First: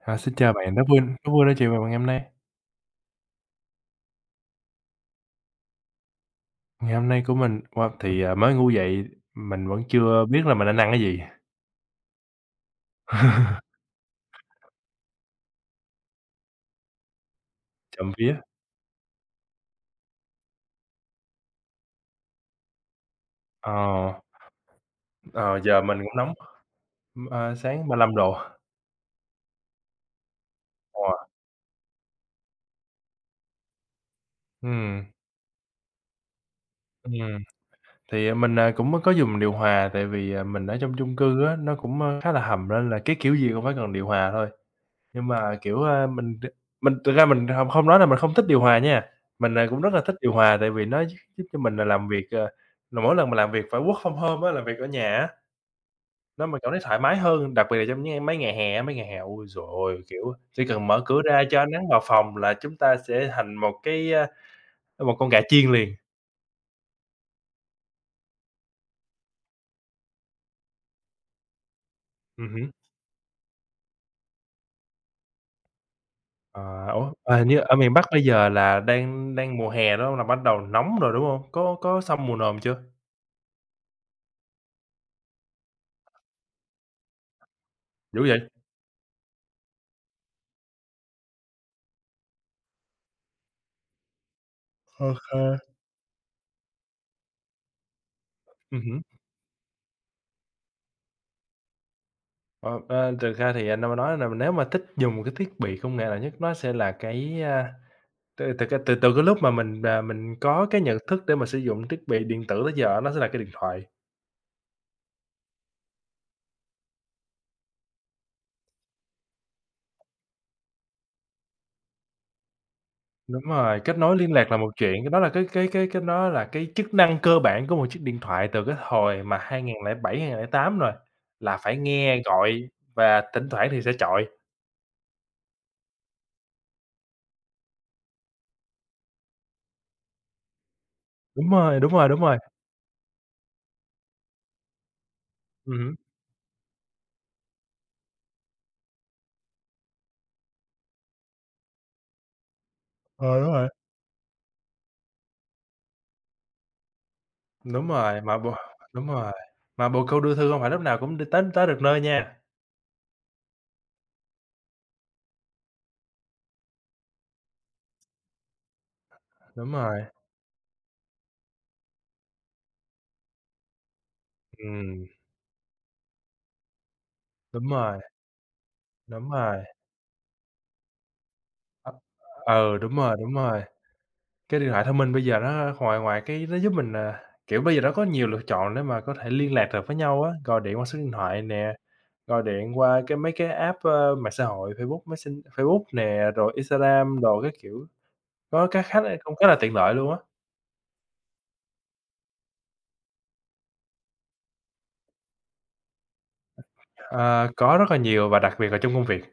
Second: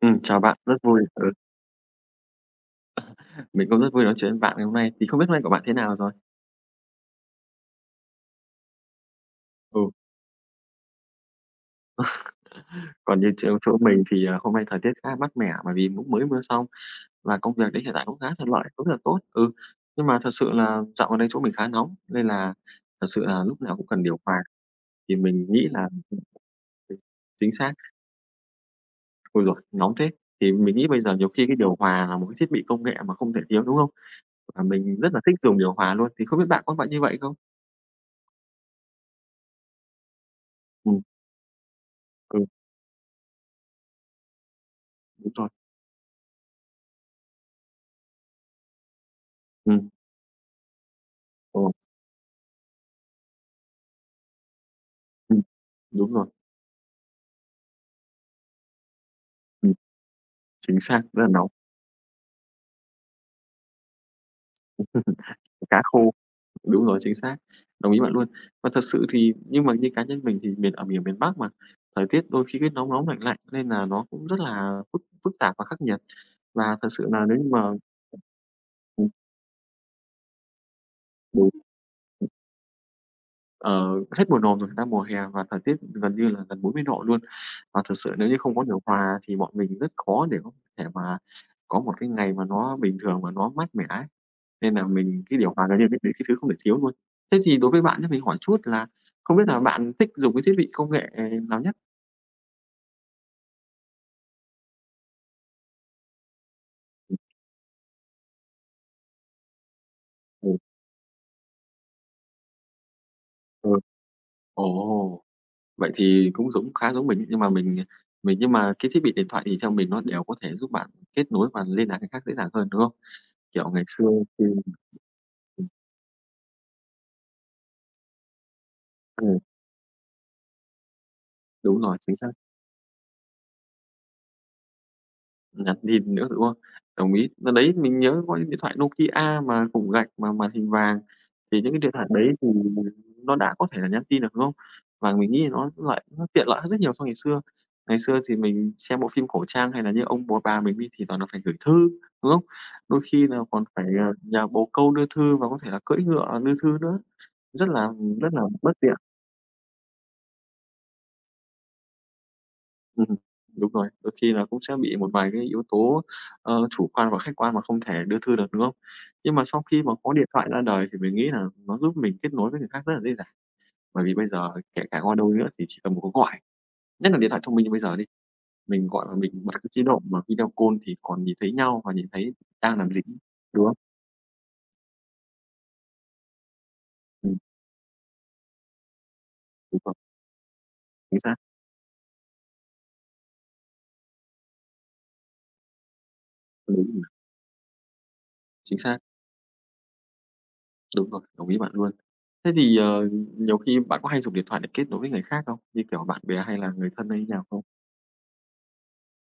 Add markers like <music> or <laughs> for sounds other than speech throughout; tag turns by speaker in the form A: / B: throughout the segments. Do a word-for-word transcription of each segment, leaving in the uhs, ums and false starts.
A: Ừ
B: À, xin
A: chào
B: chào
A: bạn,
B: bạn,
A: rất
B: rất vui
A: vui ừ,
B: rất vui nói chuyện với bạn ngày hôm nay.
A: mình cũng rất vui nói chuyện với bạn ngày hôm nay. Thì không biết hôm nay của bạn thế nào rồi?
B: Ngày hôm nay của mình, wow, thì, à, mới ngủ dậy mình vẫn
A: Ừ,
B: chưa biết là mình đang ăn cái gì.
A: còn như chỗ chỗ
B: <laughs>
A: mình thì, à, hôm nay thời tiết khá mát mẻ bởi vì cũng mới mưa xong và công việc đến hiện tại
B: Trộm
A: cũng khá
B: vía,
A: thuận lợi, cũng rất là tốt. Ừ, nhưng mà thật sự là dạo gần đây chỗ mình khá nóng nên là thật sự là lúc
B: ờ,
A: nào cũng cần điều hòa thì mình
B: ờ,
A: nghĩ
B: giờ
A: là
B: mình cũng nóng, ưm,
A: <laughs> chính
B: ờ,
A: xác.
B: sáng ba lăm độ,
A: Ôi rồi nóng thế! Thì mình nghĩ bây giờ
B: ờ,
A: nhiều khi cái điều hòa là một cái thiết bị công nghệ mà không thể thiếu, đúng không? Và mình
B: ừm,
A: rất là thích dùng điều hòa luôn, thì không biết bạn có vậy như
B: ừm.
A: vậy không?
B: Thì, à, mình, à, cũng có dùng điều hòa tại vì, à, mình ở trong
A: Ừm,
B: chung cư á, nó cũng, ơ, khá
A: ừ,
B: là hầm nên là cái kiểu gì cũng phải cần điều hòa thôi. Nhưng
A: đúng rồi.
B: mà, kiểu, a, mình đ mình thực ra mình hông không nói là mình không thích điều hòa nha, mình, à, cũng
A: Ừm,
B: rất là thích điều hòa tại vì nó gi giúp cho
A: ồ,
B: mình là làm việc, ờ, là mỗi lần mà làm việc phải work from home á, làm việc ở nhà á,
A: ừm, đúng rồi.
B: nó mình cảm thấy thoải mái hơn, đặc biệt là trong những mấy ngày hè á, mấy ngày hè, ôi giời
A: Ừm,
B: ơi, kiểu, chỉ
A: chính
B: cần
A: xác,
B: mở cửa
A: rất là
B: ra
A: nóng
B: cho ánh nắng vào phòng là chúng ta sẽ thành một cái, a, một con gà chiên
A: cá
B: liền.
A: khô, đúng rồi, chính xác, đồng ý bạn luôn. Và thật sự thì nhưng mà như cá nhân mình thì miền ở miền miền Bắc mà, thời tiết đôi
B: Ừm
A: khi cứ
B: hứm.
A: nóng nóng, lạnh lạnh nên là nó cũng rất là phức phức tạp và khắc nghiệt. Và
B: Ờ,
A: thật sự
B: ủa,
A: là
B: à,
A: nếu
B: hình
A: như
B: như
A: mà
B: ở miền Bắc bây giờ là
A: ừm,
B: đang đang mùa hè, đúng hông? Là bắt đầu nóng rồi, đúng hông?
A: đúng.
B: Có có xong mùa nồm chưa?
A: Ờ, hết mùa nồm rồi, đang mùa hè và thời tiết gần như là gần bốn mươi độ luôn. Và thực sự
B: Dữ
A: nếu như
B: vậy?
A: không có điều hòa thì bọn mình rất khó để có thể mà có một cái ngày mà nó bình thường mà nó mát mẻ ấy. Nên là
B: Ô
A: mình cái
B: kê.
A: điều hòa là những là cái cái thứ không thể thiếu luôn. Thế thì đối với bạn thì mình hỏi chút
B: Ừm
A: là
B: hứm.
A: không biết là bạn thích dùng cái thiết bị công nghệ nào nhất?
B: Ờ, ơ, thực ra thì anh đang nói là nếu mà thích dùng một cái thiết bị công nghệ nào nhất nó sẽ là cái, a, từ từ cái từ từ cái lúc mà mình, à, mình
A: Ừm,
B: có cái nhận thức để mà sử dụng thiết bị điện tử tới giờ nó sẽ là cái điện
A: ừ.
B: thoại.
A: Ồ, vậy thì cũng giống khá giống mình ấy, nhưng mà mình mình nhưng mà cái thiết bị điện thoại thì theo mình nó đều có thể giúp bạn kết nối và liên lạc với người khác dễ dàng hơn, đúng không?
B: Đúng
A: Kiểu
B: rồi,
A: ngày
B: kết
A: xưa
B: nối liên
A: khi
B: lạc là một chuyện, đó là cái cái cái cái đó là cái chức năng cơ bản của một chiếc điện thoại từ cái hồi mà hai hai lẻ bảy hai ngàn lẻ tám rồi, là phải
A: đúng rồi, chính
B: nghe
A: xác,
B: gọi và thỉnh thoảng thì sẽ chọi.
A: nhắn tin nữa, đúng không? Đồng ý. Đợt đấy mình nhớ có những điện thoại Nokia mà cục gạch mà màn hình vàng,
B: Đúng
A: thì những cái
B: rồi,
A: điện
B: đúng
A: thoại
B: rồi, đúng
A: đấy
B: rồi.
A: thì nó đã có thể là nhắn tin được, đúng không? Và mình nghĩ nó
B: Ừm hứm.
A: lại nó tiện lợi hơn rất nhiều so ngày xưa. Ngày xưa thì mình xem bộ phim cổ trang hay là như ông bố bà mình đi thì toàn là phải gửi thư, đúng không? Đôi khi
B: Ờ,
A: là
B: đúng
A: còn
B: rồi.
A: phải, ờ, nhà bồ câu đưa thư và có thể là cưỡi ngựa đưa thư nữa, rất
B: Đúng
A: là
B: rồi,
A: rất
B: mà
A: là
B: bộ
A: bất tiện.
B: đúng rồi, mà bồ câu đưa thư hông phải lúc nào cũng đi tới tới được nơi nha.
A: Ừm, đúng rồi, đôi khi là cũng sẽ bị một vài cái yếu tố, ờ, chủ quan và khách quan mà không thể đưa thư được, đúng không? Nhưng mà sau
B: Đúng
A: khi mà
B: rồi,
A: có điện thoại ra đời thì mình nghĩ là nó giúp mình kết nối với người khác rất là dễ dàng, bởi vì bây giờ kể cả
B: ừm,
A: qua đâu nữa thì chỉ cần một cuộc gọi, nhất là điện thoại thông minh
B: đúng
A: như bây giờ
B: rồi,
A: đi, mình gọi là
B: đúng
A: mình bật
B: rồi.
A: cái chế độ mà video call thì còn nhìn thấy nhau
B: Ờ,
A: và nhìn thấy
B: ừ,
A: đang làm
B: đúng
A: gì,
B: rồi, đúng rồi.
A: đúng không?
B: Cái điện thoại thông minh bây giờ nó ngoài ngoài cái nó giúp mình, à,
A: Ừm,
B: kiểu, bây giờ nó có nhiều lựa chọn để mà có thể liên lạc
A: đúng
B: được
A: rồi,
B: với nhau á, gọi điện qua số điện
A: chính xác,
B: thoại nè, gọi điện qua cái mấy cái app, ơ, mạng xã hội Facebook Messen Facebook nè, rồi
A: đúng rồi,
B: Instagram đồ các kiểu, nó
A: chính
B: cái
A: xác,
B: khá là cũng khá là tiện lợi luôn á.
A: đúng rồi, đồng ý bạn luôn. Thế thì, ờ, nhiều khi bạn có hay dùng điện thoại để kết nối với người khác không? Như kiểu bạn bè hay là người thân hay như nào
B: Ờ,
A: không?
B: có rất là nhiều và đặc biệt là trong công việc,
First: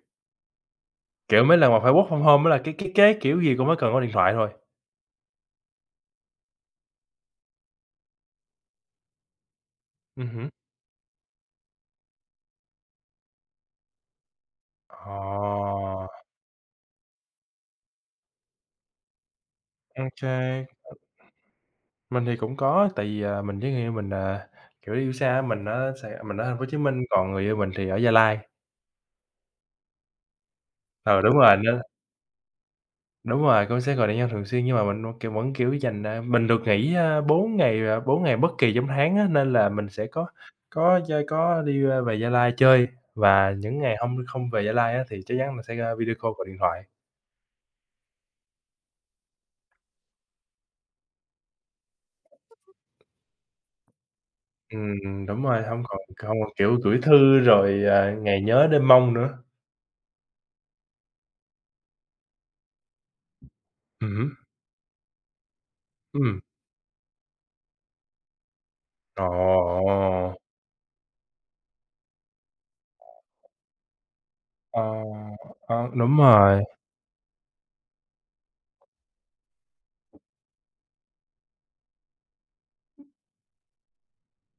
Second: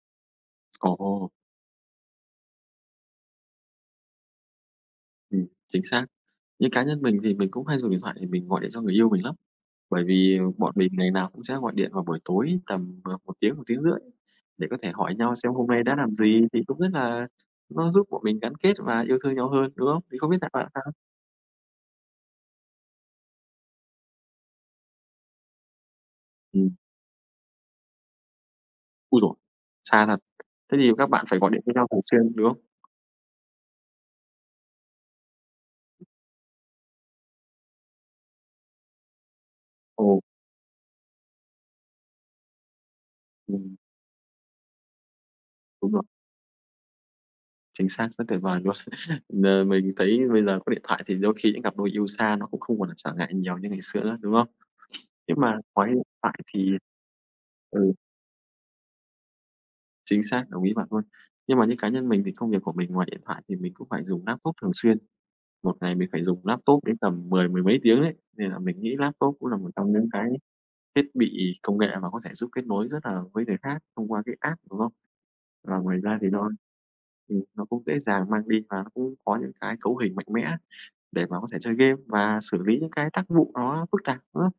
A: Ồ,
B: kiểu, mấy lần mà phải work from home á là cái cái cái kiểu gì cũng phải cần có điện thoại thôi.
A: ừm, chính xác. Như cá nhân mình thì mình cũng hay dùng điện thoại để mình gọi điện cho người yêu mình lắm, bởi
B: Ừm
A: vì
B: hứm.
A: bọn mình ngày nào cũng sẽ gọi điện vào buổi tối tầm, ờ, một tiếng, một tiếng rưỡi để có thể hỏi nhau xem hôm nay đã làm
B: Ồ,
A: gì thì cũng rất là nó giúp bọn mình gắn kết và yêu thương nhau hơn, đúng không?
B: ô
A: Thì không
B: kê.
A: biết là bạn sao?
B: Mình thì cũng có, tại vì, à, mình với người yêu mình, à, kiểu, yêu xa á, mình ở Sài mình ở Thành phố Hồ
A: Ừm,
B: Chí Minh, còn người yêu mình thì ở Gia Lai.
A: ôi giời, xa thật. Thế thì các
B: Ừ,
A: bạn
B: đúng
A: phải gọi
B: rồi,
A: điện cho
B: nên
A: nhau thường xuyên, đúng không?
B: đúng rồi, cũng sẽ gọi điện nhau thường xuyên nhưng mà mình vẫn, kiểu, vẫn, kiểu, dành, à mình được nghỉ, a, 4 ngày, à, bốn ngày bất kỳ trong tháng á, nên là mình sẽ
A: Ồ,
B: có có chơi có đi, a, về Gia Lai chơi và
A: ừm,
B: những ngày hông không về Gia Lai á, thì chắc chắn mình sẽ,
A: đúng
B: a,
A: rồi,
B: video call gọi điện thoại.
A: chính xác, rất tuyệt vời luôn. <laughs> N mình thấy bây giờ có điện thoại thì đôi khi những cặp đôi yêu xa nó cũng không còn là trở ngại nhiều như ngày xưa nữa, đúng không?
B: Ừm,
A: Nhưng
B: đúng
A: mà
B: rồi, hông
A: nói
B: còn
A: hiện
B: không
A: tại
B: còn,
A: thì
B: kiểu, gửi thư rồi,
A: ừ,
B: à, ngày nhớ đêm mong nữa.
A: chính xác, đồng ý bạn luôn. Nhưng mà như cá nhân mình thì công việc của mình ngoài điện thoại thì mình cũng phải
B: Ừm
A: dùng
B: hứm,
A: laptop thường xuyên, một ngày mình phải
B: ừm.
A: dùng laptop đến tầm mười mười mấy tiếng đấy, nên là mình nghĩ
B: Ồ!
A: laptop cũng là một trong những cái thiết bị công nghệ mà có thể giúp kết nối rất là với người khác thông qua cái app, đúng
B: Ờ,
A: không? Và
B: ờ,
A: ngoài
B: đúng
A: ra thì nó
B: rồi,
A: ừm, nó cũng dễ dàng mang đi và nó cũng có những cái cấu hình mạnh mẽ để mà có thể chơi game và xử lý những cái tác vụ nó phức tạp nữa.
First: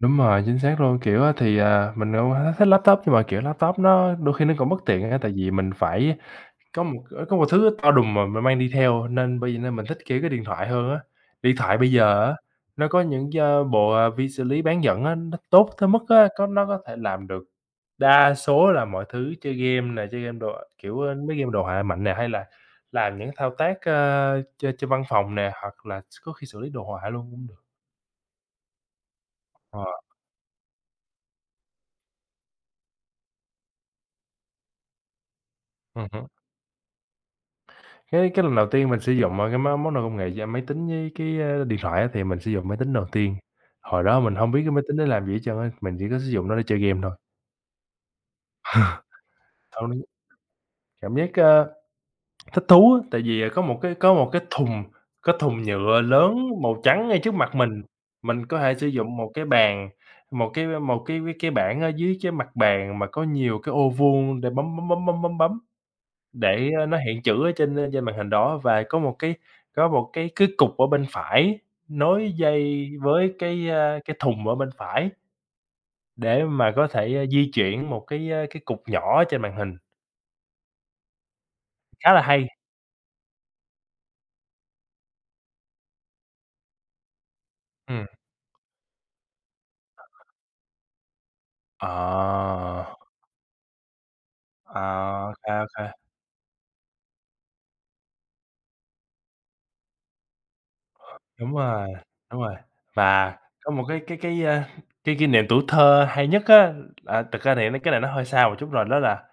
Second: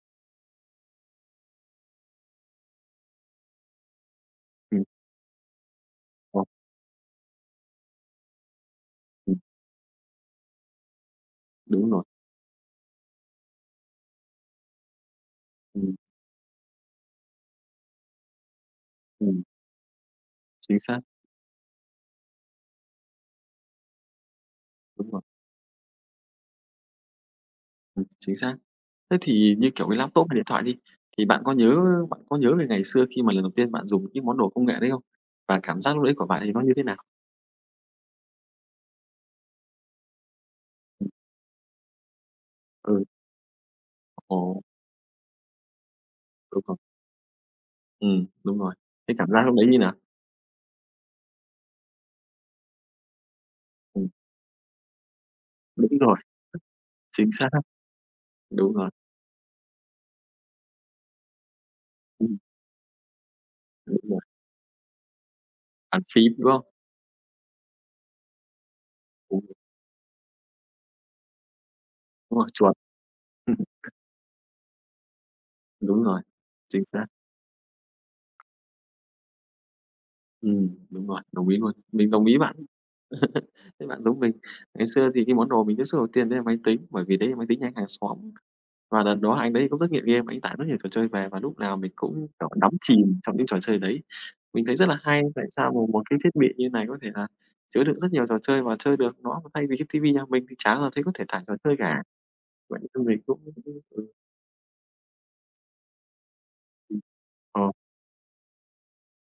B: đúng rồi, chính xác luôn. Kiểu á thì, à, mình cũng h thích laptop nhưng mà, kiểu, laptop nó đôi khi nó cũng bất
A: Ừm,
B: tiện á, tại vì mình phải
A: ờ,
B: có một có một thứ to đùng mà mình mang đi theo
A: ừm,
B: nên bởi vậy nên mình thích, kiểu, cái điện thoại hơn á. Điện thoại
A: đúng
B: bây
A: rồi.
B: giờ á, nó có những cái bộ, à, vi xử lý bán dẫn á, nó tốt tới
A: Ừm,
B: mức á, có nó có thể làm được đa số là mọi thứ,
A: ừm,
B: chơi game nè, chơi game đồ
A: chính
B: kiểu,
A: xác,
B: ơ, mấy game đồ họa mạnh nè, hay là làm những thao tác, ơ, trên trên văn
A: đúng rồi.
B: phòng nè, hoặc là s có khi xử lý đồ họa luôn cũng được.
A: Ừm, chính xác. Thế thì như,
B: Ờ.
A: kiểu, cái laptop hay điện thoại đi, thì bạn có nhớ bạn có nhớ về ngày xưa khi mà lần đầu tiên bạn dùng những cái món đồ công nghệ đấy không? Và cảm giác lúc
B: Ừm
A: đấy của
B: hứm.
A: bạn thì nó như thế nào?
B: Cái cái lần đầu tiên mình sử dụng, ờ, cái món món đồ công nghệ giờ máy tính với cái, ơ, điện thoại á, thì mình sử dụng máy tính đầu
A: Ừ,
B: tiên. Hồi đó mình hông biết
A: ồ,
B: cái máy tính để làm gì hết trơn á, mình chỉ có sử dụng nó
A: đúng
B: để
A: rồi.
B: chơi game thôi.
A: Ừm, đúng rồi.
B: <laughs>
A: Cái cảm giác lúc đấy như
B: Xong
A: nào?
B: đến cảm giác, ơ, thích thú á, tại vì, à, có một cái
A: Ừm,
B: có một cái thùng có thùng
A: đúng
B: nhựa
A: rồi,
B: lớn màu trắng ngay
A: chính
B: trước
A: xác,
B: mặt mình, mình có
A: đúng
B: thể sử
A: rồi,
B: dụng một cái bàn, một cái một cái cái bảng ở dưới cái
A: ừm,
B: mặt bàn mà có nhiều cái ô
A: đúng rồi,
B: vuông để bấm, bấm, bấm, bấm, bấm, bấm.
A: bàn phím, đúng không?
B: Để, ơ, nó hiện chữ ở trên, ờ, trên màn hình đó và có một cái
A: Đúng,
B: có một cái cái cục ở bên phải nối
A: đúng rồi, chuột,
B: dây với cái,
A: <laughs>
B: a, cái thùng ở bên phải
A: đúng rồi,
B: để mà
A: chính
B: có
A: xác.
B: thể, a, di chuyển một cái, a, cái cục nhỏ trên màn hình,
A: Ừm, đúng rồi, đồng ý luôn, mình
B: khá là
A: đồng ý
B: hay.
A: bạn. <laughs> Thế bạn giống mình, ngày xưa thì cái món đồ mình tiếp xúc đầu tiên đấy là máy tính, bởi vì đấy là máy tính nhà hàng
B: Ừm.
A: xóm. Và đợt đó anh đấy cũng rất nghiện game, anh tải rất nhiều trò chơi về và lúc nào
B: Ờ,
A: mình cũng, kiểu, đắm chìm trong những trò chơi đấy. Mình thấy rất là hay,
B: ờ, ok
A: tại sao
B: ok,
A: một một cái thiết bị như này có thể là chứa đựng rất nhiều trò chơi và chơi được nó, thay vì cái ti vi nhà mình thì chả bao giờ thấy có thể tải trò
B: đúng
A: chơi
B: rồi,
A: cả.
B: đúng rồi.
A: Vậy nên mình
B: Và
A: cũng
B: có một cái
A: ừ,
B: cái cái, a, cái kỷ niệm tuổi thơ hay nhất á,
A: ừm,
B: à, thực ra thì
A: ờ,
B: cái này nó hơi xa một chút rồi, đó là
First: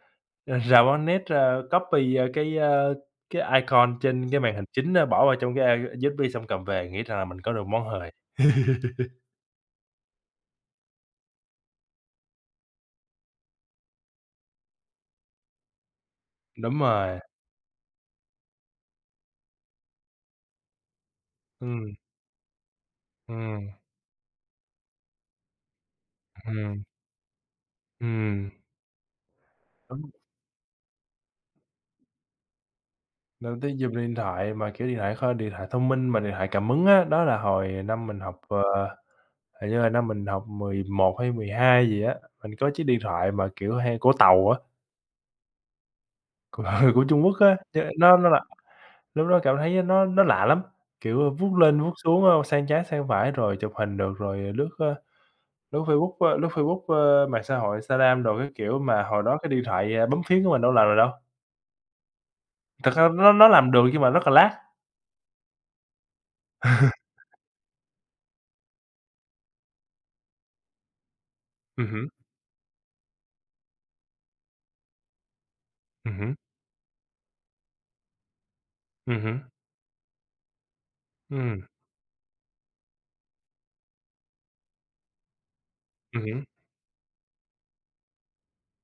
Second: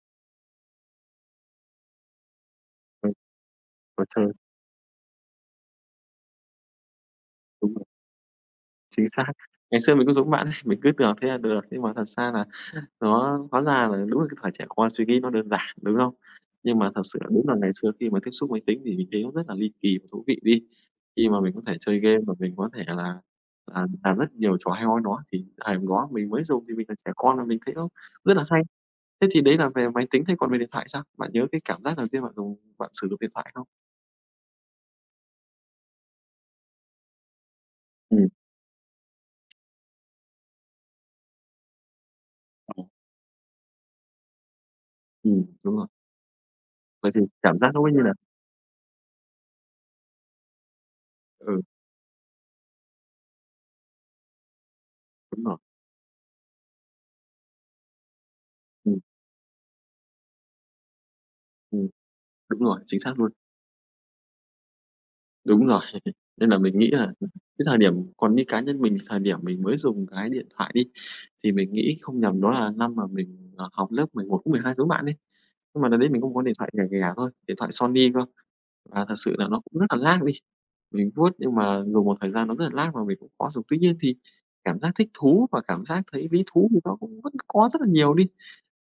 B: Ờ, rào bán ờ, copy, ờ, cái, ơ,
A: ừ,
B: cái icon
A: trò chơi,
B: trên cái màn hình chính á, bỏ vào trong cái, a, u ét bê xong cầm về nghĩ rằng là mình có được
A: đúng rồi,
B: món hời.
A: chính xác. Ngày xưa mình cũng giống bạn ấy, mình cứ tưởng thế là được, nhưng mà thật ra là nó hóa ra là đúng là cái thời trẻ con suy nghĩ nó đơn giản, đúng không? Nhưng
B: Đúng
A: mà thật sự
B: rồi,
A: là đúng là ngày xưa khi mà tiếp xúc máy tính thì mình thấy nó rất là ly kỳ và thú vị đi. Khi mà mình có thể
B: ừm,
A: chơi game và mình có thể là
B: ừm,
A: là làm rất nhiều trò hay ho nó thì thời hôm đó mình mới dùng thì
B: ừm,
A: mình là trẻ con mà mình thấy nó rất là
B: ừm,
A: hay. Thế thì đấy là về máy
B: đúng,
A: tính, thế còn về điện thoại sao? Bạn nhớ cái cảm giác đầu tiên bạn dùng bạn sử dụng điện thoại
B: lần đầu
A: không?
B: tiên dùng điện thoại mà, kiểu, điện thoại kho điện thoại thông minh mà điện thoại cảm ứng á, đó là hồi năm mình
A: Ừm,
B: học, ờ, hình như là năm mình học mười một hay mười hai gì á, mình có chiếc
A: ừm,
B: điện thoại mà, kiểu, hay của Tàu á,
A: ừm, đúng rồi.
B: của <laughs> của
A: Vậy thì
B: Trung Quốc á,
A: cảm giác
B: ch
A: nó ấy như là
B: nó nó là lúc đó cảm thấy nó nó lạ lắm, kiểu, ờ, vuốt
A: ừ,
B: lên vuốt xuống, ơ, sang trái sang phải rồi chụp hình được, rồi lướt, ơ,
A: đúng rồi.
B: lướt Facebook, ơ, lướt Facebook, ơ, mạng xã hội Instagram đồ các kiểu,
A: Ừm,
B: mà hồi đó cái điện thoại, à, bấm phím của mình đâu làm được đâu.
A: ừm, đúng rồi,
B: Thật
A: chính
B: ra
A: xác
B: nó
A: luôn.
B: nó làm được nhưng mà rất là lag.
A: Đúng rồi, <laughs> nên là mình nghĩ là
B: <laughs>
A: cái thời điểm còn như cá nhân mình, thời điểm mình mới dùng cái điện thoại đi, thì mình
B: Ừm
A: nghĩ
B: hứm,
A: không nhầm đó là năm mà mình, ờ, học lớp mười một cũng mười hai giống bạn ấy. Nhưng mà đợt đấy
B: ừm
A: mình cũng
B: hứm,
A: có điện thoại rẻ rẻ thôi, điện thoại Sony cơ, và thật
B: ừm
A: sự
B: hứm,
A: là nó cũng rất là lag đi. Mình vuốt nhưng
B: ừm,
A: mà dùng một thời gian nó rất là lag và mình cũng khó dùng. Tuy nhiên thì cảm giác thích thú và cảm giác
B: ừm
A: thấy
B: hứm,
A: lý thú thì nó cũng vẫn có rất là nhiều đi.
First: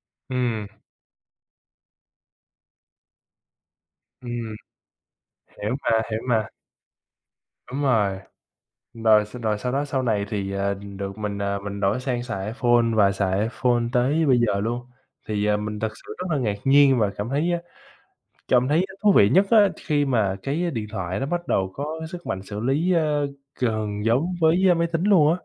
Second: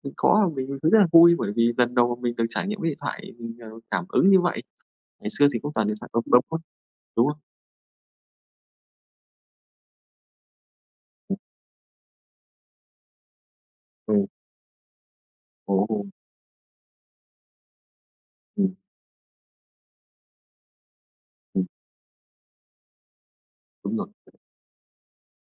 A: Mình có mình
B: ừm,
A: thấy rất là vui bởi vì lần đầu mình được trải nghiệm cái điện thoại, mình, ờ, cảm ứng như
B: ừm,
A: vậy. Ngày xưa thì cũng
B: hiểu
A: toàn điện
B: mà,
A: thoại
B: hiểu
A: bấm bấm
B: mà,
A: thôi, đúng không?
B: đúng rồi. Rồi s rồi sau đó sau này thì, à, được mình, à, mình đổi sang xài iPhone và xài iPhone tới
A: Ừm,
B: bây giờ luôn. Thì, à,
A: ồ,
B: mình thật sự rất là ngạc nhiên và cảm thấy Cảm
A: ừm,
B: thấy thú vị nhất á, khi mà cái điện thoại nó bắt
A: ừm,
B: đầu có cái sức mạnh xử lý, ơ,
A: đúng
B: gần
A: rồi,
B: giống với, a, máy tính luôn á.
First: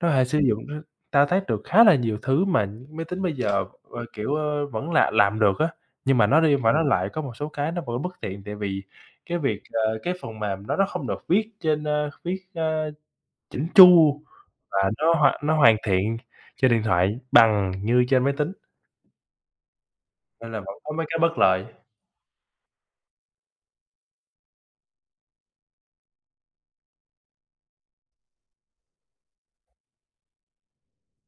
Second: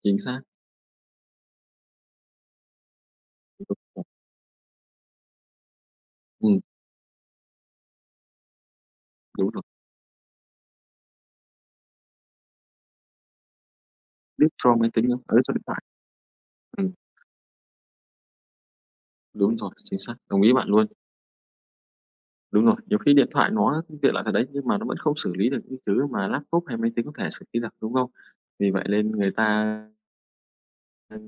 B: Nó có
A: chính
B: thể sử
A: xác.
B: dụng nó thao tác được khá là nhiều thứ mà máy tính bây giờ, ờ, kiểu, ơ, vẫn là làm được á, nhưng mà nó đi
A: Ừm,
B: mà nó lại có một số cái nó vẫn bất tiện tại vì cái
A: đúng
B: việc,
A: rồi,
B: ờ, cái phần mềm đó nó không được viết trên, ơ, viết, ơ, chỉn chu
A: lướt scroll máy
B: và
A: tính,
B: nó
A: à,
B: hoàn
A: lướt trên
B: nó
A: điện
B: hoàn
A: thoại.
B: thiện trên điện
A: Ừm,
B: thoại bằng như trên máy tính,
A: đúng rồi, chính xác, đồng
B: nên
A: ý
B: là
A: bạn
B: vẫn
A: luôn.
B: có mấy cái bất lợi.
A: Đúng rồi, nhiều khi điện thoại nó tiện lợi thật đấy, nhưng mà nó vẫn không xử lý được những thứ mà laptop hay máy tính có thể xử lý được, đúng không? Vì vậy nên người ta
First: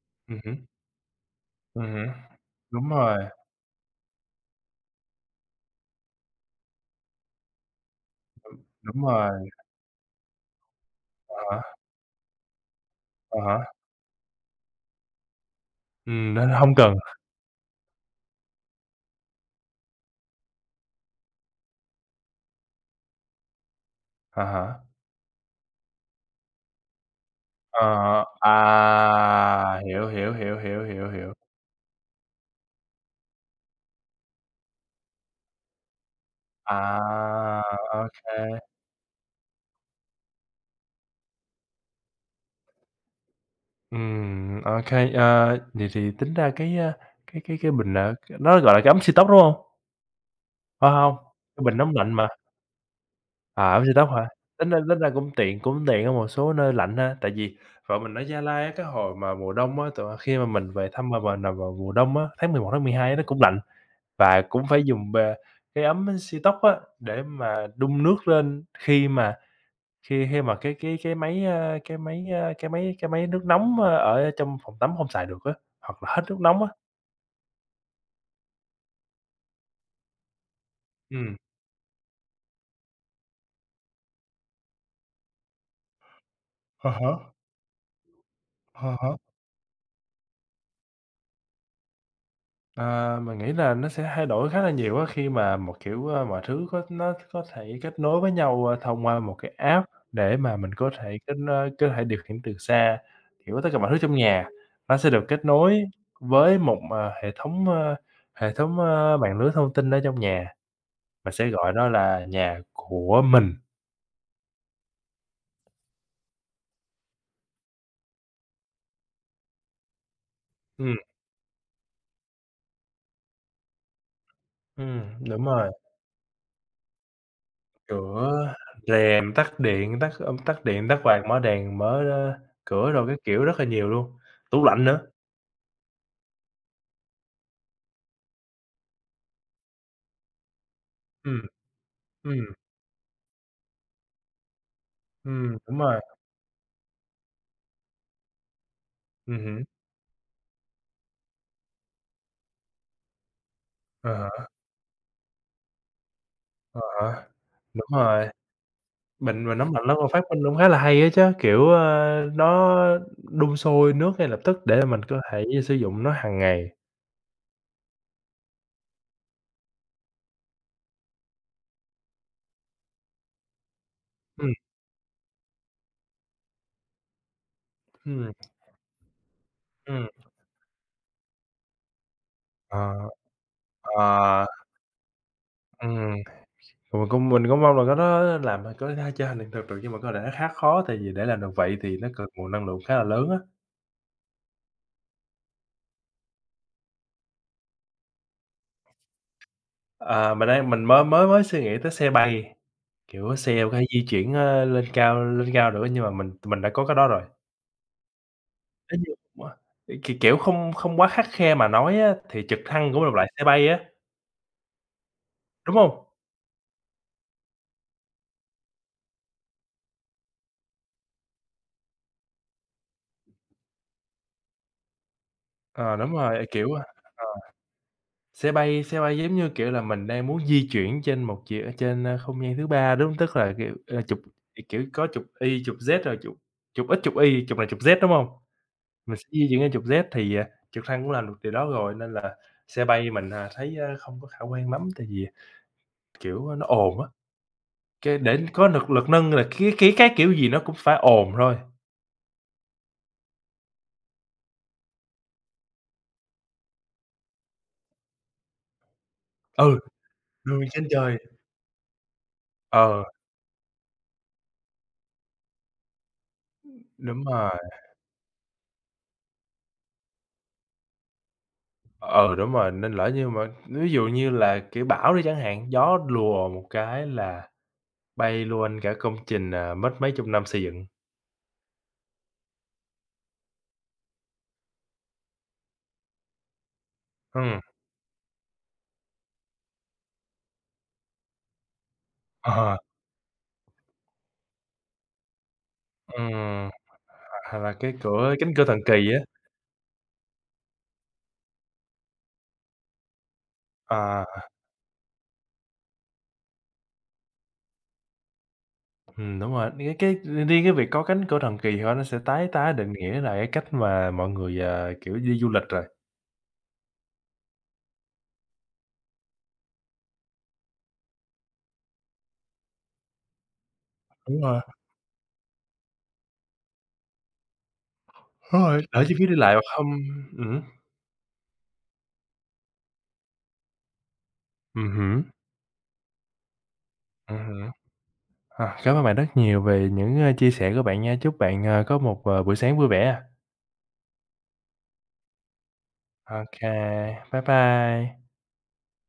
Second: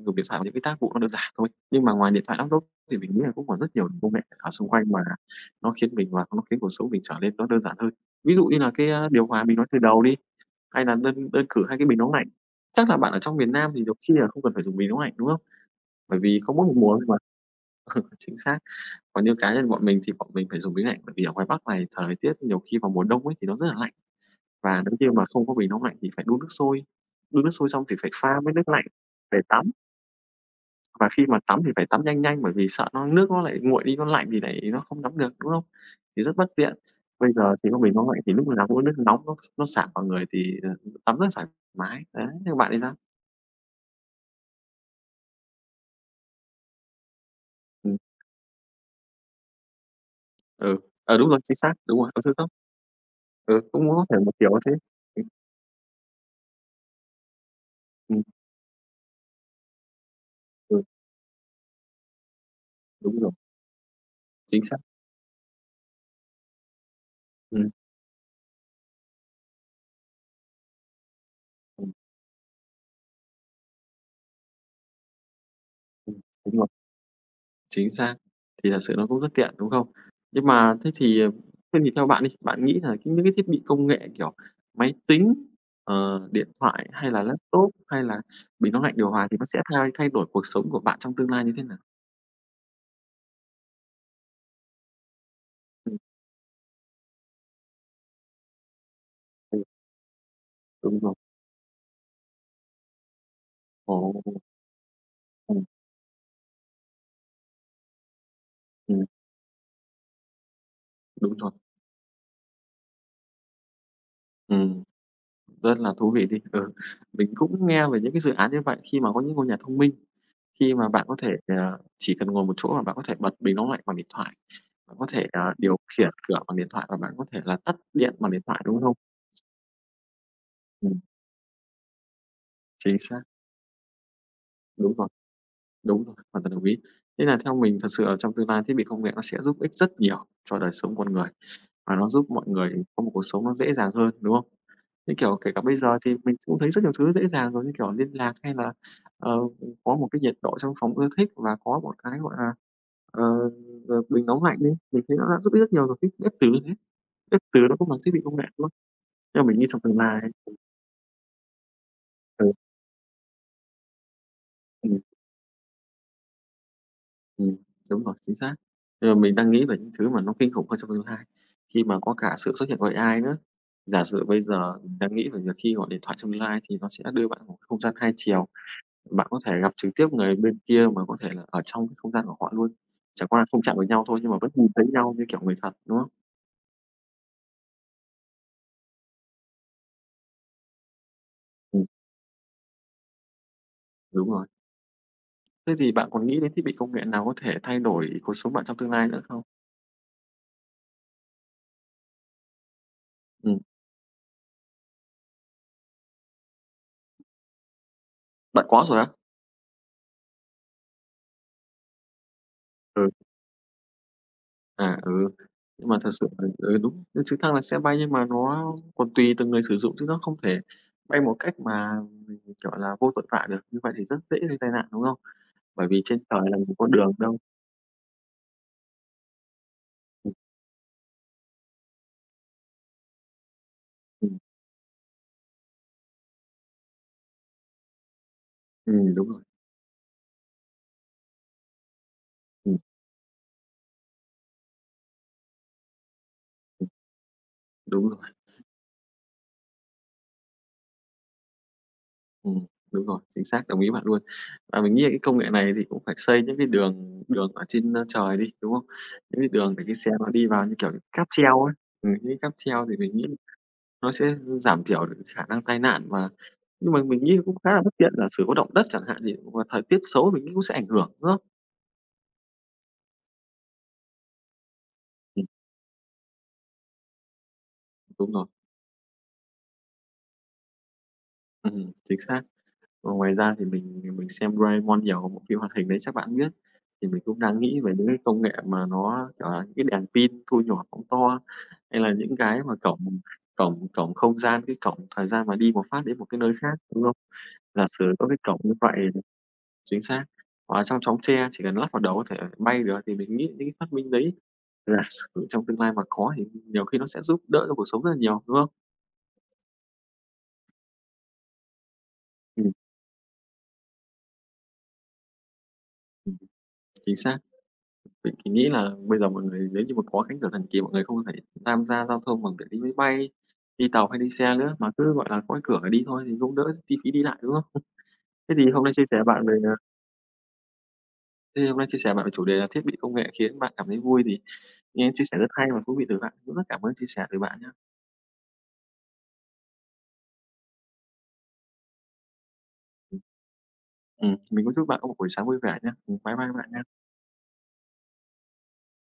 A: dùng điện thoại
B: Ừm
A: vào những cái
B: hứm,
A: tác vụ nó đơn giản thôi.
B: ừm
A: Nhưng mà
B: hứm.
A: ngoài điện thoại, laptop
B: Đúng
A: thì mình
B: rồi,
A: nghĩ là cũng còn rất nhiều công nghệ ở xung quanh mà nó khiến mình và nó khiến cuộc sống mình trở nên nó đơn giản hơn. Ví dụ như là cái,
B: đúng
A: a, điều hòa
B: rồi.
A: mình nói từ đầu đi. Hay là đơn đơn
B: À há,
A: cử hai cái bình nóng lạnh. Chắc là bạn ở trong
B: à
A: miền
B: há,
A: Nam thì nhiều khi là không cần phải dùng bình nóng lạnh, đúng không? Bởi
B: ừm,
A: vì
B: nên
A: không mỗi một
B: hông cần,
A: mùa thôi mà. <laughs> Chính xác. Còn như cá nhân bọn mình thì bọn mình phải dùng bình lạnh, bởi vì ở ngoài Bắc này thời tiết nhiều khi vào mùa đông ấy thì nó rất là lạnh,
B: à
A: và
B: há,
A: nếu như mà không có bình nóng lạnh thì phải đun nước sôi, đun nước sôi xong thì phải
B: ờ,
A: pha với
B: à,
A: nước lạnh để tắm,
B: hiểu, hiểu, hiểu, hiểu,
A: và
B: hiểu,
A: khi
B: hiểu,
A: mà tắm thì phải tắm nhanh nhanh bởi vì sợ nó nước nó lại nguội đi, nó lạnh thì lại nó không tắm được, đúng không? Thì rất bất tiện. Bây
B: à,
A: giờ thì có bình
B: ô
A: nóng lạnh thì
B: kê,
A: lúc nào cũng có nước nóng nó nó xả vào người thì, ờ, tắm rất thoải mái. Đấy, thế còn bạn thì sao?
B: ừm, ô kê, ờ, vậy thì tính ra cái, a, cái cái cái bình, à, nó gọi là cái ấm siêu tốc, đúng hông?
A: Ừ,
B: Phải hông?
A: ờ, đúng rồi, chính
B: Cái
A: xác,
B: bình nóng
A: đúng rồi,
B: lạnh
A: có
B: mà,
A: thứ cấp. Ừ,
B: à,
A: cũng
B: ấm siêu
A: có
B: tốc
A: thể
B: hả?
A: một kiểu
B: Tính
A: thế.
B: ra tính ra
A: Ừm,
B: cũng tiện cũng tiện ở một số nơi lạnh ha, tại vì vợ mình ở
A: ừm,
B: Gia Lai á, cái hồi mà mùa đông á, tụi khi mà mình
A: ừ,
B: về thăm bà mình là vào mùa đông á, tháng mười một tháng mười hai á,
A: đúng
B: nó
A: rồi,
B: cũng lạnh. Và cũng
A: chính xác.
B: phải dùng, ờ, cái ấm siêu tốc á, để mà
A: Ừm,
B: đun nước lên khi mà khi khi mà cái cái cái máy, a,
A: ừm,
B: cái máy, a, cái máy cái máy nước nóng, ơ, ở trong phòng tắm không xài được á, hoặc là
A: ừm,
B: hết nước
A: đúng
B: nóng
A: rồi,
B: á.
A: chính xác, thì thật sự nó cũng rất tiện, đúng không? Nhưng mà thế
B: ừ
A: thì, ờ, thế thì theo bạn đi, bạn nghĩ là những cái thiết bị công nghệ, kiểu, máy tính, ờ, điện
B: À
A: thoại hay là
B: há,
A: laptop hay là bình nóng
B: à
A: lạnh, điều
B: há.
A: hòa thì nó sẽ thay thay đổi cuộc sống của bạn trong tương lai như thế nào?
B: À, mình nghĩ là nó sẽ thay đổi khá là nhiều á, khi mà một,
A: Ừm,
B: kiểu, ơ, mọi thứ có nó có thể kết nối với nhau, ơ, thông qua một cái
A: ừ,
B: app để mà mình có
A: đúng rồi.
B: thể kết nối có thể điều khiển từ xa. Kiểu, tất cả mọi
A: Ồ,
B: thứ trong nhà nó sẽ được kết
A: ừm,
B: nối với một, ờ, hệ thống, ơ, hệ thống,
A: ừm,
B: ơ, mạng lưới thông tin ở trong nhà, mình
A: đúng
B: sẽ
A: rồi.
B: gọi nó là nhà của mình.
A: Ừm. Rất là thú vị đi. Ừ, mình cũng nghe về những cái dự án như vậy khi mà có những ngôi nhà thông minh, khi mà
B: Ừm,
A: bạn có thể, ờ, chỉ cần ngồi một chỗ mà bạn có thể bật bình nóng lạnh bằng điện thoại, bạn
B: ừm,
A: có thể, ờ,
B: đúng rồi,
A: điều khiển cửa bằng điện thoại và bạn có thể là tắt điện bằng điện
B: cửa,
A: thoại, đúng không?
B: rèm, tắt điện, tắt âm tắt điện, tắt
A: Ừm,
B: quạt, mở đèn, mở, ơ, cửa
A: chính
B: rồi cái
A: xác,
B: kiểu rất là nhiều luôn, tủ lạnh
A: đúng
B: nữa.
A: rồi. Đúng rồi, hoàn toàn đồng ý. Thế là theo mình thật sự ở trong tương lai thiết bị công nghệ nó sẽ giúp ích rất nhiều cho đời sống con người,
B: Ừm.
A: và nó giúp mọi
B: Ừm,
A: người có một cuộc sống nó dễ dàng hơn, đúng không? Như kiểu, kể
B: ừm,
A: cả bây
B: đúng
A: giờ
B: rồi,
A: thì mình cũng thấy rất nhiều thứ dễ dàng rồi, như kiểu liên lạc hay là, ờ,
B: ừm hứm,
A: có một cái nhiệt độ trong phòng ưa thích và có một cái, gọi là, ờ, ờ,
B: à
A: bình nóng
B: há,
A: lạnh đi, mình thấy nó đã giúp ích rất nhiều rồi, cái bếp từ đấy, thế,
B: à há,
A: bếp từ nó
B: đúng
A: cũng bằng thiết bị
B: rồi,
A: công nghệ, luôn. Nhưng
B: mình
A: mà
B: mình
A: mình nghĩ
B: nấm
A: trong
B: lạnh lá
A: tương
B: ngô
A: lai
B: phát minh cũng khá là hay á chứ, kiểu, ơ,
A: ừ,
B: nó đun sôi nước ngay lập tức để
A: ừ.
B: mình có thể sử dụng nó hàng ngày.
A: Ừm, đúng rồi, chính xác. Giờ mình đang nghĩ về những thứ mà nó kinh khủng hơn trong tương lai, khi mà có cả sự xuất hiện của a i nữa. Giả sử bây
B: Ừm,
A: giờ mình đang nghĩ về việc khi gọi điện thoại trong tương lai thì nó sẽ đưa bạn vào một không gian hai
B: ừm,
A: chiều, bạn có thể gặp trực
B: ừm,
A: tiếp người bên kia mà có thể là ở trong cái không gian của họ luôn,
B: ờ,
A: chẳng qua là không chạm vào nhau thôi nhưng mà
B: ờ,
A: vẫn nhìn thấy nhau như kiểu người thật, đúng không?
B: ừm, mình cũng mình cũng mong là có nó làm có thể trở thành hiện thực được nhưng mà có lẽ nó khá khó, tại vì để làm được vậy
A: Ừm,
B: thì nó cần nguồn năng lượng khá là lớn á.
A: đúng rồi. Thế thì bạn còn nghĩ đến thiết bị công nghệ nào có thể thay đổi cuộc sống bạn trong tương lai nữa không?
B: À, mình đang mình mới mới mới suy nghĩ tới xe bay. Kiểu,
A: Ừm,
B: xe có thể di chuyển, ơ, lên cao lên cao được nhưng mà mình mình đã có cái đó rồi.
A: bạn có
B: Nếu
A: rồi á?
B: như mà k kiểu, không không quá khắt khe mà nói á, thì trực thăng cũng là
A: Ừ.
B: một loại xe bay á,
A: À, ừ,
B: đúng
A: nhưng mà
B: hông?
A: thật sự là ừ, đúng, cái trực thăng là sẽ bay nhưng mà nó còn tùy từng người sử dụng chứ nó không thể bay một cách mà mình, kiểu là, vô tội vạ được, như vậy thì rất dễ gây tai nạn, đúng không? Bởi
B: Ờ,
A: vì
B: đúng
A: trên
B: rồi,
A: trời
B: ờ,
A: làm
B: kiểu,
A: gì
B: a,
A: có đường đâu.
B: xe bay xe bay giống như, kiểu là, mình đang
A: Ừm,
B: muốn di chuyển trên một chiều trên, a, không gian thứ ba, đúng hông? Tức là, kiểu, ờ, chụp,
A: ừm,
B: kiểu, có chụp Y, chụp Z rồi chụp chụp X, chụp Y, chụp này chụp Z, đúng hông?
A: ừm,
B: Mình sẽ
A: đúng rồi,
B: di chuyển lên chụp Z thì, à, trực thăng cũng làm được điều đó rồi, nên là
A: ừm,
B: xe bay mình, à, thấy, a, không có khả quan lắm, tại vì, kiểu, nó
A: ừm,
B: ồn á.
A: đúng
B: Cái
A: rồi,
B: để có được lực nâng là cái cái cái kiểu gì nó cũng phải ồn thôi.
A: ừm, đúng rồi, chính xác, đồng ý bạn luôn. Và mình nghĩ là cái công nghệ này thì cũng phải xây những cái đường đường ở trên, ơ, trời đi, đúng không? Những cái đường
B: Ừ,
A: để cái xe nó đi
B: đường
A: vào, như
B: trên
A: kiểu,
B: trời.
A: cáp treo ấy, ừm, những cái cáp treo thì
B: Ờ,
A: mình nghĩ nó sẽ giảm thiểu được khả năng tai nạn mà nhưng mà
B: đúng
A: mình nghĩ
B: rồi,
A: cũng khá là bất tiện, giả sử có động đất chẳng hạn thì và thời tiết xấu mình nghĩ cũng sẽ ảnh hưởng nữa.
B: ờ đúng rồi, nên lỡ như mà ví dụ như là, kiểu, bão đi chẳng
A: Ừm,
B: hạn, gió lùa một cái là
A: đúng
B: bay
A: rồi,
B: luôn cả công trình, à, mất mấy chục năm xây dựng.
A: ừm, chính xác. Và ngoài ra thì mình mình xem Doraemon nhiều, bộ phim hoạt hình đấy chắc bạn biết, thì mình cũng đang
B: Ừm,
A: nghĩ về những cái công nghệ mà nó, kiểu là, những cái đèn pin thu nhỏ phóng to, hay là những cái mà
B: ờ,
A: cổng cổng cổng không gian, cái cổng thời gian mà đi một phát đến một
B: ừm,
A: cái nơi khác, đúng không?
B: hoặc là
A: Giả
B: cái
A: sử có
B: cửa
A: cái
B: cánh
A: cổng
B: cửa
A: như
B: thần
A: vậy.
B: kỳ á,
A: Chính xác. Hoặc là trong chóng tre chỉ cần lắp vào đầu có thể bay được thì mình nghĩ những cái phát minh
B: ờ,
A: đấy là <laughs> sử trong tương lai mà có thì nhiều khi nó sẽ giúp đỡ cho cuộc sống rất là nhiều, đúng không?
B: ừm, đúng rồi, cái cái riêng cái việc có cánh cửa thần kỳ thôi nó sẽ tái tái
A: Ừm,
B: định nghĩa lại cái cách mà mọi người, à, kiểu, đi du lịch rồi.
A: ừm, chính xác. Mình thì nghĩ là bây giờ mọi người nếu như mà có cánh cửa thần kỳ mọi người không phải tham gia giao thông bằng việc đi máy bay, đi tàu hay đi
B: Đúng
A: xe
B: rồi,
A: nữa, mà cứ, gọi là, có cái cửa để đi thôi thì cũng đỡ chi phí đi lại, đúng không? <laughs> Thế
B: đúng
A: thì
B: rồi,
A: hôm nay
B: đỡ
A: chia
B: chi
A: sẻ
B: phí đi
A: bạn
B: lại
A: về,
B: mà
A: à
B: không ừm.
A: Thế thì hôm nay chia sẻ bạn về chủ đề là thiết bị công nghệ khiến bạn cảm thấy vui thì
B: Ừm
A: nghe chia
B: hứm,
A: sẻ rất hay và thú vị từ bạn. Cũng rất cảm ơn chia sẻ
B: ừm
A: từ bạn nhé.
B: hứm. À, cảm ơn bạn rất nhiều về những, ơ, chia sẻ của bạn nha. Chúc bạn, ờ, có một, ờ, buổi sáng vui vẻ.
A: Ừm, mình cũng chúc bạn có một buổi sáng vui vẻ nhé. Ừm, bye bye
B: OK,
A: bạn nha.
B: bye bye.